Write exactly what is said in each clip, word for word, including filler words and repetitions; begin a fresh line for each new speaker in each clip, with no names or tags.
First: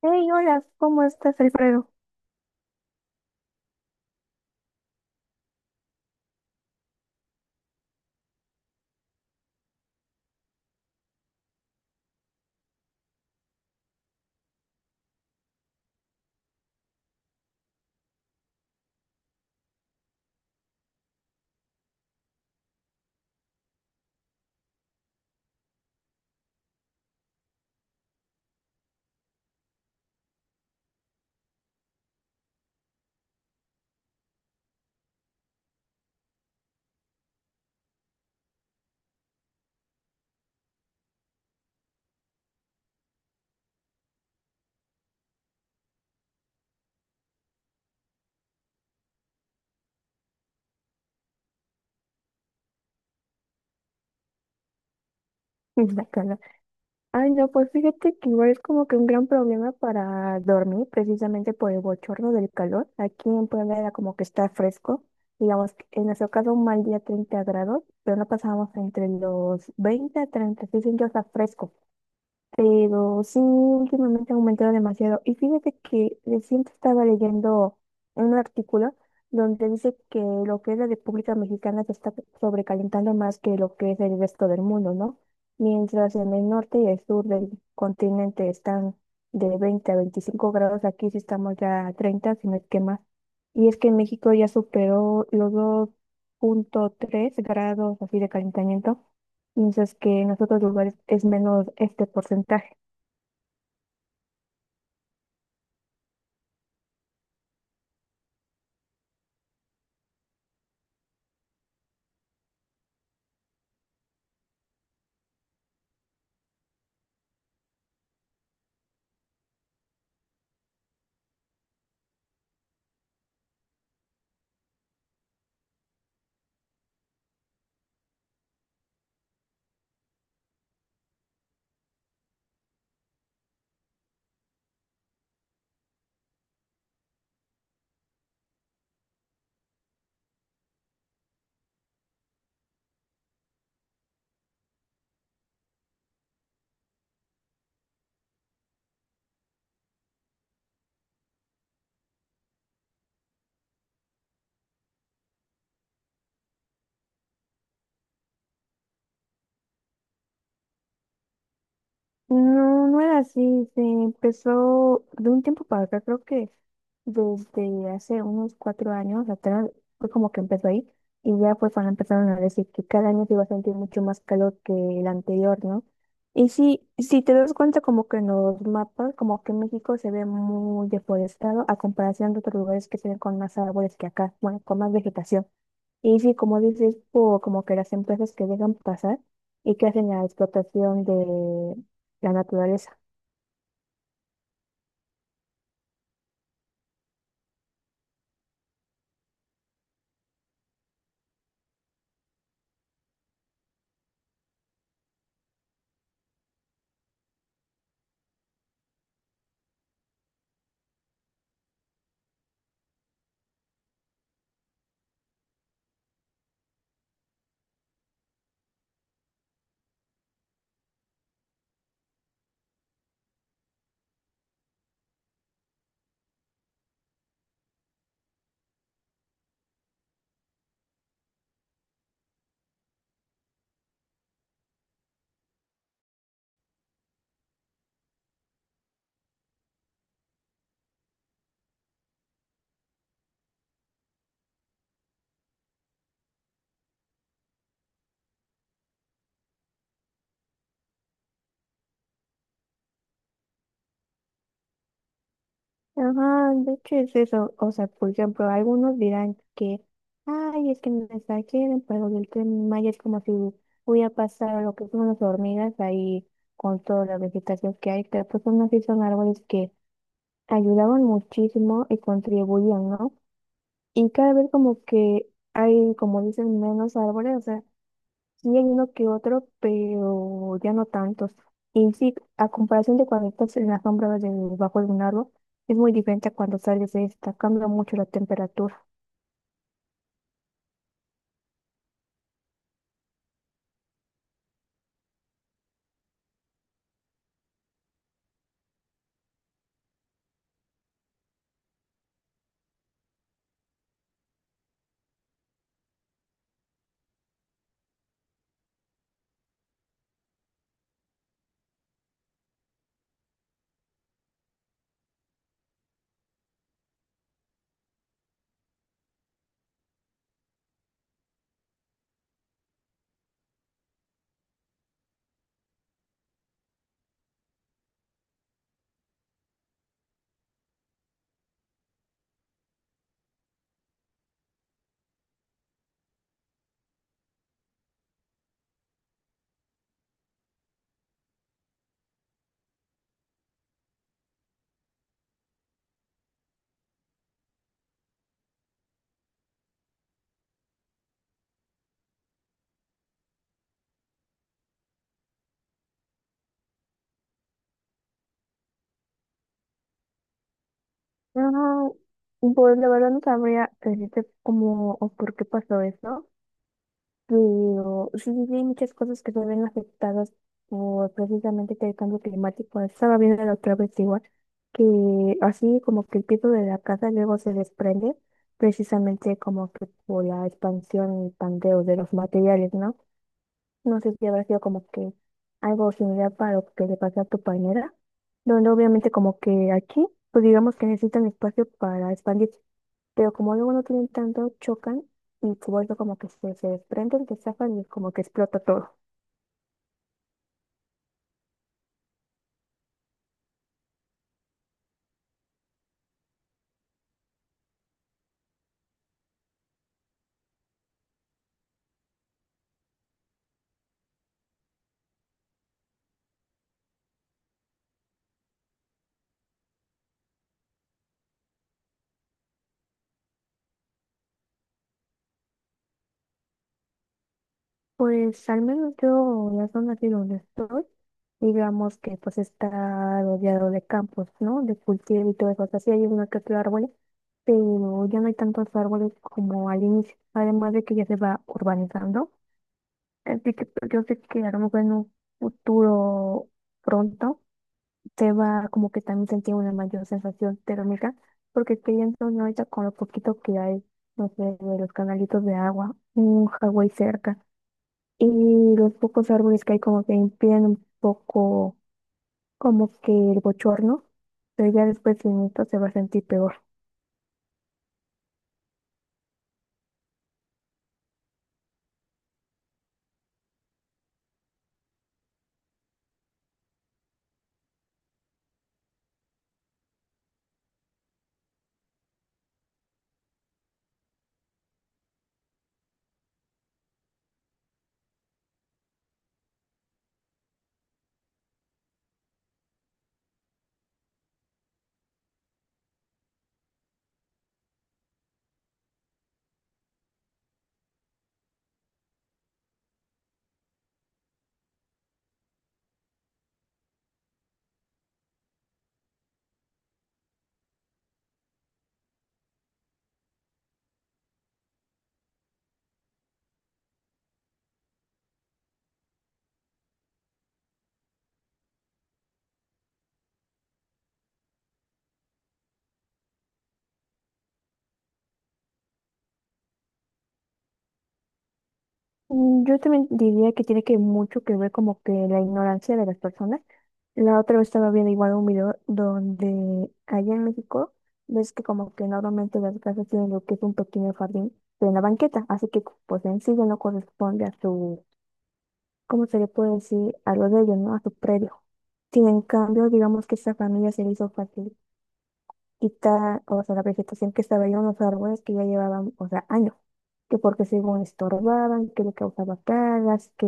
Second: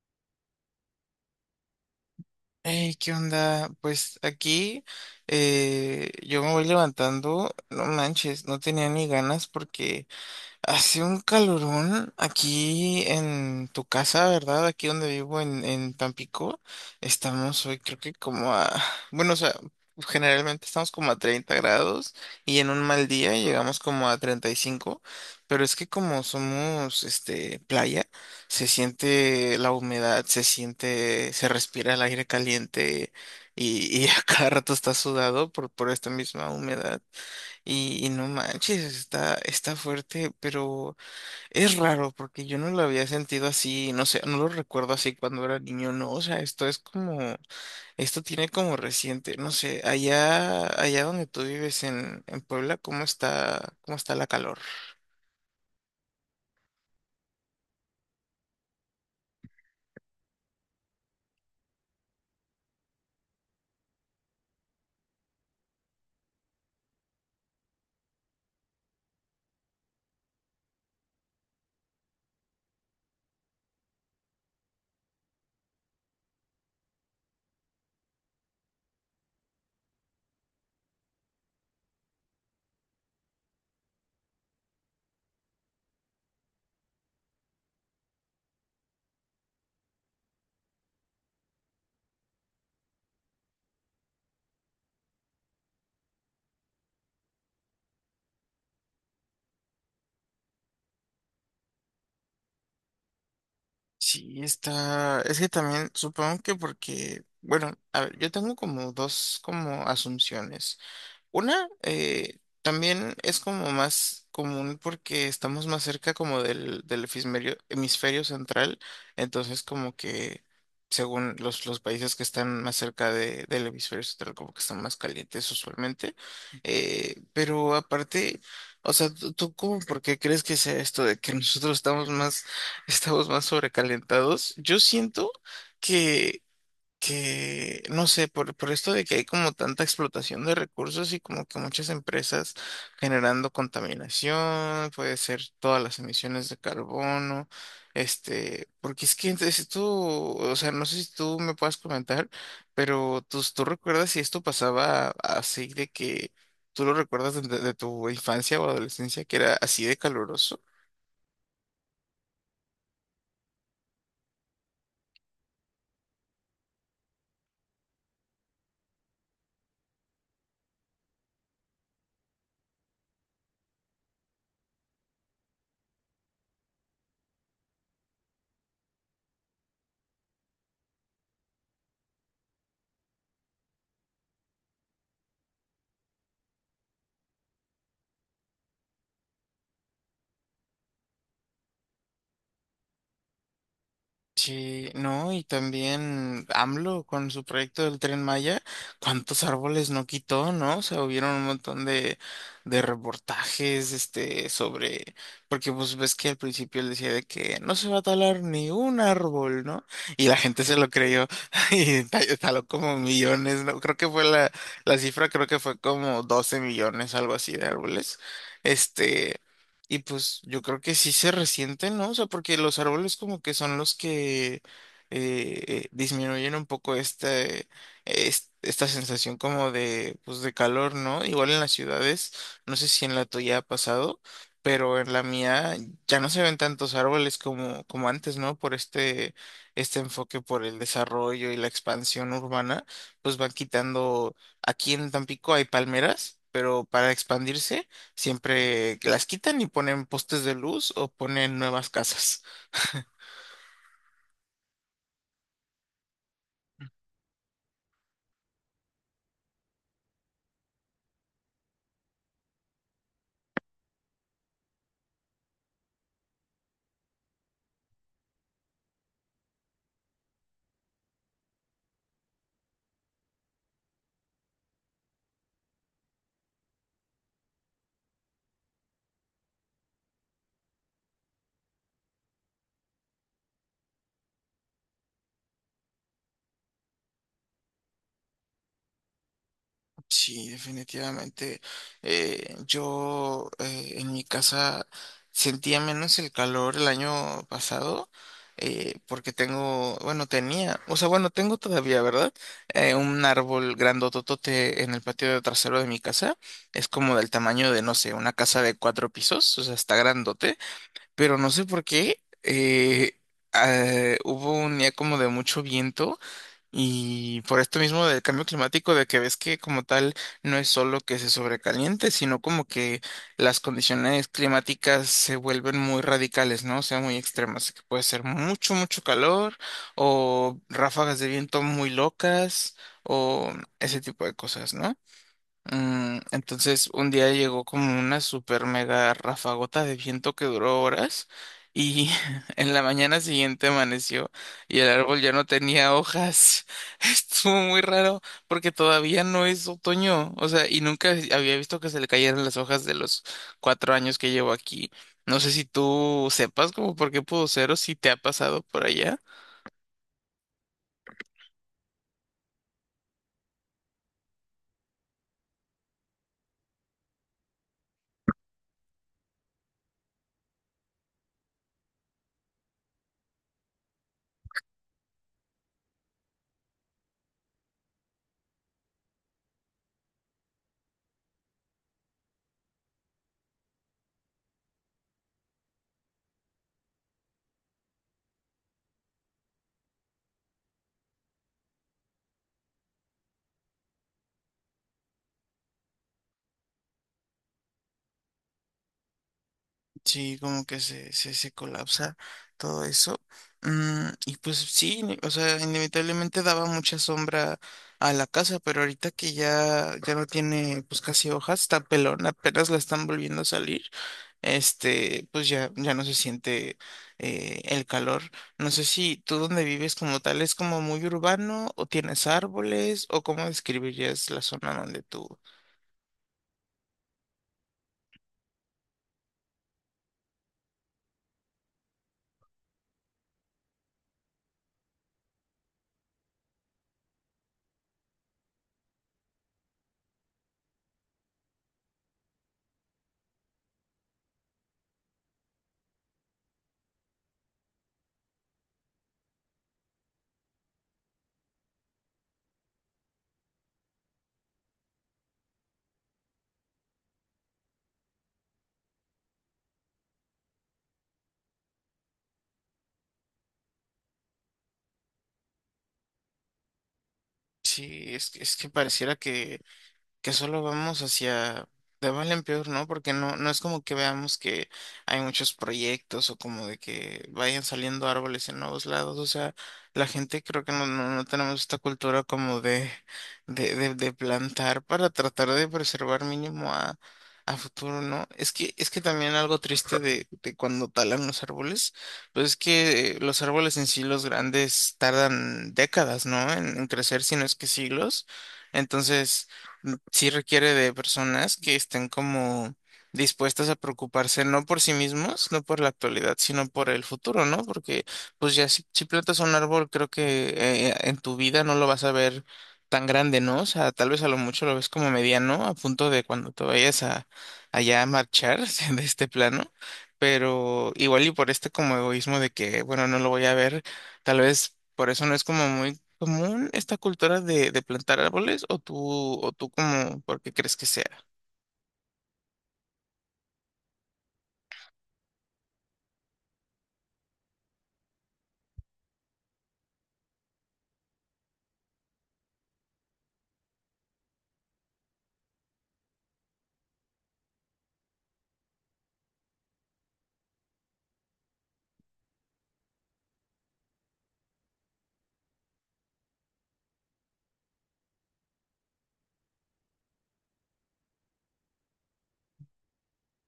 Hey, hola, ¿cómo estás, Alfredo?
Hey, ¿qué onda? Pues aquí eh, yo me voy levantando, no manches, no tenía ni ganas porque hace un calorón aquí en tu casa, ¿verdad? Aquí donde vivo en, en Tampico. Estamos hoy creo que como a... Bueno, o sea, generalmente estamos como a treinta grados y en un mal día llegamos como a treinta y cinco. Pero es que como somos, este, playa, se siente la humedad, se siente, se respira el aire caliente y, y a cada rato está sudado por, por esta misma humedad. Y, y no manches, está, está fuerte, pero es raro porque yo no lo había sentido así, no sé, no lo recuerdo así cuando era niño, no, o sea, esto es como, esto tiene como reciente, no sé, allá, allá donde tú vives en, en Puebla, ¿cómo está, cómo está la calor?
Y la cara. Ay, no, pues fíjate que igual es como que un gran problema para dormir, precisamente por el bochorno del calor. Aquí en Puebla era como que está fresco, digamos, que en nuestro caso un mal día treinta grados, pero no pasábamos entre los veinte a treinta y seis, entonces está fresco. Pero sí, últimamente ha aumentado demasiado. Y fíjate que recién estaba leyendo un artículo donde dice que lo que es la República Mexicana se está sobrecalentando más que lo que es el resto del mundo, ¿no? Mientras en el norte y el sur del continente están de veinte a veinticinco grados, aquí sí estamos ya a treinta, si no es que más. Y es que en México ya superó los dos punto tres grados así de calentamiento mientras que en los otros lugares es menos este porcentaje.
Sí, está, es que también supongo que porque, bueno, a ver, yo tengo como dos como asunciones. Una eh, también es como más común porque estamos más cerca como del, del hemisferio, hemisferio central, entonces como que según los, los países que están más cerca de- del hemisferio central como que están más calientes usualmente. Eh, pero aparte, o sea, ¿tú, tú cómo por qué crees que sea esto de que nosotros estamos más, estamos más sobrecalentados? Yo siento... que que, no sé, por, por esto de que hay como tanta explotación de recursos y como que muchas empresas generando contaminación, puede ser todas las emisiones de carbono, este, porque es que entonces, si tú, o sea, no sé si tú me puedas comentar, pero tú, tú recuerdas si esto pasaba así de que tú lo recuerdas de, de- de tu infancia o adolescencia, que era así de caluroso.
No, no era así. Se empezó de un tiempo para acá, creo que desde hace unos cuatro años atrás, fue como que empezó ahí. Y ya fue cuando empezaron a decir que cada año se iba a sentir mucho más calor que el anterior, ¿no? Y sí, si te das cuenta, como que en los mapas, como que México se ve muy deforestado a comparación de otros lugares que se ven con más árboles que acá, bueno, con más vegetación. Y sí, como dices, por como que las empresas que dejan pasar y que hacen la explotación de, la naturaleza.
Sí, no, y también AMLO con su proyecto del Tren Maya, cuántos árboles no quitó, ¿no? O sea, hubieron un montón de, de reportajes, este, sobre, porque pues ves que al principio él decía de que no se va a talar ni un árbol, ¿no? Y la gente se lo creyó y ta- taló como millones, ¿no? Creo que fue la, la cifra, creo que fue como doce millones, algo así de árboles. Este. Y pues yo creo que sí se resienten, ¿no? O sea, porque los árboles como que son los que eh, disminuyen un poco este, es- esta sensación como de, pues de calor, ¿no? Igual en las ciudades, no sé si en la tuya ha pasado, pero en la mía ya no se ven tantos árboles como, como antes, ¿no? Por este, este enfoque por el desarrollo y la expansión urbana, pues van quitando, aquí en Tampico hay palmeras. Pero para expandirse siempre las quitan y ponen postes de luz o ponen nuevas casas.
Ajá, de hecho es eso. O sea, por ejemplo, algunos dirán que, ay, es que me exageren, pero el Tren Maya es como si hubiera pasado lo que son las hormigas ahí con toda la vegetación que hay, pero pues aún así son árboles que ayudaban muchísimo y contribuían, ¿no? Y cada vez como que hay, como dicen, menos árboles. Sí, hay uno que otro, pero ya no tantos. Y sí, a comparación de cuando estás en la sombra debajo de un árbol, es muy diferente a cuando sales de esta, cambia mucho la temperatura.
Sí, definitivamente. Eh, yo eh, En mi casa sentía menos el calor el año pasado eh, porque tengo, bueno, tenía, o sea, bueno, tengo todavía, ¿verdad? Eh, un árbol grandototote en el patio de trasero de mi casa. Es como del tamaño de, no sé, una casa de cuatro pisos, o sea, está grandote. Pero no sé por qué. Eh, ah, hubo un día como de mucho viento y por esto mismo del cambio climático, de que ves que como tal no es solo que se sobrecaliente, sino como que las condiciones climáticas se vuelven muy radicales, ¿no? O sea, muy extremas, que puede ser mucho, mucho calor o ráfagas de viento muy locas o ese tipo de cosas, ¿no? Mm, entonces un día llegó como una super mega rafagota de viento que duró horas y en la mañana siguiente amaneció y el árbol ya no tenía hojas. Estuvo muy raro porque todavía no es otoño, o sea, y nunca había visto que se le cayeran las hojas de los cuatro años que llevo aquí. No sé si tú sepas como por qué pudo ser o si te ha pasado por allá.
No, pues la verdad no sabría decirte cómo o por qué pasó eso. Pero sí, sí, sí, hay muchas cosas que se ven afectadas por precisamente el cambio climático. Estaba viendo la otra vez igual, que así como que el piso de la casa luego se desprende, precisamente como que por la expansión y pandeo de los materiales, ¿no? No sé si habrá sido como que algo similar para lo que le pasó a tu pañera, donde obviamente como que aquí, pues digamos que necesitan espacio para expandir. Pero como luego no tienen tanto, chocan y como eso como que se, se desprenden, se zafan y como que explota todo.
Sí, como que se, se, se colapsa todo eso. Mm, y pues sí, ni- o sea, inevitablemente daba mucha sombra a la casa, pero ahorita que ya, ya no tiene pues casi hojas, está pelón, apenas la están volviendo a salir, este, pues ya, ya no se siente eh, el calor. No sé si tú donde vives como tal es como muy urbano o tienes árboles o cómo describirías la zona donde tú...
Pues al menos yo, en la zona aquí donde estoy, digamos que pues está rodeado de campos, ¿no? De cultivo y todo eso. O sea, sí hay uno que otro árbol, pero ya no hay tantos árboles como al inicio. Además de que ya se va urbanizando. Así que pues, yo sé que a lo mejor en un futuro pronto te va como que también sentir una mayor sensación térmica, porque pienso yo ahorita con lo poquito que hay, no sé, de los canalitos de agua, un Hawái cerca, y los pocos árboles que hay como que impiden un poco como que el bochorno, pero ya después en esto se va a sentir peor.
Sí, es, que- es que pareciera que que solo vamos hacia de mal en peor, ¿no? Porque no, no es como que veamos que hay muchos proyectos o como de que vayan saliendo árboles en nuevos lados. O sea, la gente creo que no, no, no tenemos esta cultura como de, de, de, de plantar para tratar de preservar mínimo a, a futuro, ¿no? Es que, es que también algo triste de, de cuando talan los árboles, pues es que eh, los árboles en sí, los grandes, tardan décadas, ¿no? En, en crecer, si no es que siglos. Entonces, sí requiere de personas que estén como dispuestas a preocuparse no por sí mismos, no por la actualidad, sino por el futuro, ¿no? Porque pues ya si, si plantas un árbol, creo que eh, en tu vida no lo vas a ver tan grande, ¿no? O sea, tal vez a lo mucho lo ves como mediano, a punto de cuando te vayas a allá a marchar de este plano. Pero igual y por este como egoísmo de que, bueno, no lo voy a ver, tal vez por eso no es como muy ¿común esta cultura de, de plantar árboles o tú, o tú como, porque crees que sea?
Mm, yo también diría que tiene que mucho que ver como que la ignorancia de las personas. La otra vez estaba viendo igual un video donde allá en México ves que como que normalmente las casas tienen lo que es un pequeño jardín, pero en la banqueta, así que pues en sí ya no corresponde a su, ¿cómo se le puede decir? A lo de ellos, ¿no? A su predio. Sin en cambio, digamos que esta familia se le hizo fácil y ta o sea, la vegetación que estaba ahí, unos árboles que ya llevaban, o sea, años, que porque según estorbaban, que le causaba plagas, que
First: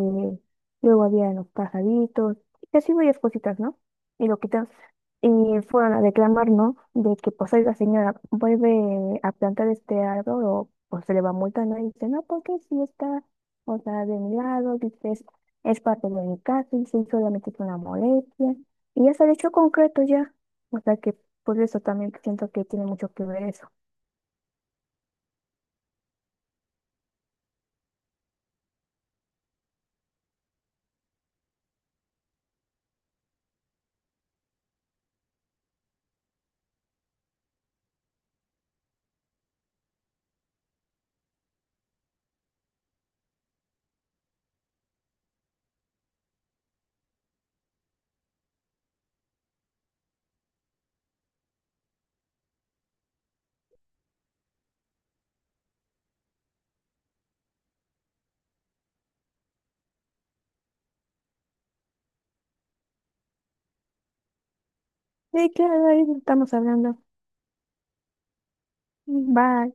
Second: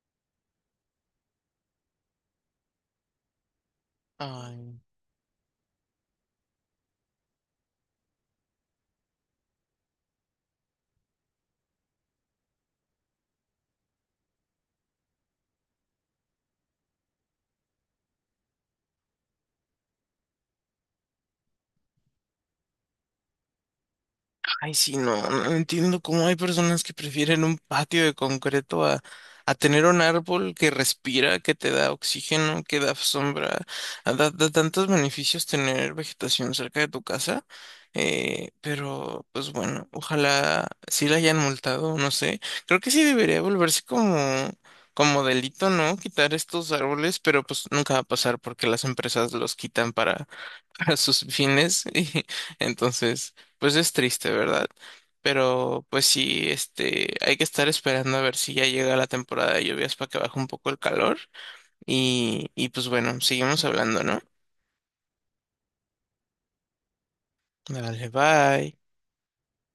luego había los pajaritos, y así varias cositas, ¿no? Y lo quitan.
Ay.
Y fueron a reclamar, ¿no? De que, pues, la señora, vuelve a plantar este árbol o pues se le va a multar, ¿no? Y dice, no, porque si está, o sea, de mi lado, dice, es, es parte de mi casa, y solamente es una molestia. Y ya se el hecho concreto ya. O sea que por eso también siento que tiene mucho que ver eso.
Ay, sí, no, no no entiendo cómo hay personas que prefieren un patio de concreto a, a tener un árbol que respira, que te da oxígeno, que da sombra, a- da, da tantos beneficios tener vegetación cerca de tu casa. Eh, pero, pues bueno, ojalá sí la hayan multado, no sé. Creo que sí debería volverse como, como delito, ¿no? Quitar estos árboles, pero pues nunca va a pasar porque las empresas los quitan para, para sus fines. Y entonces. Pues es triste, ¿verdad? Pero pues sí, este, hay que estar esperando a ver si ya llega la temporada de lluvias para que baje un poco el calor. Y, y pues bueno, seguimos hablando, ¿no?
Y claro, ahí estamos hablando.
Dale, bye.
Bye.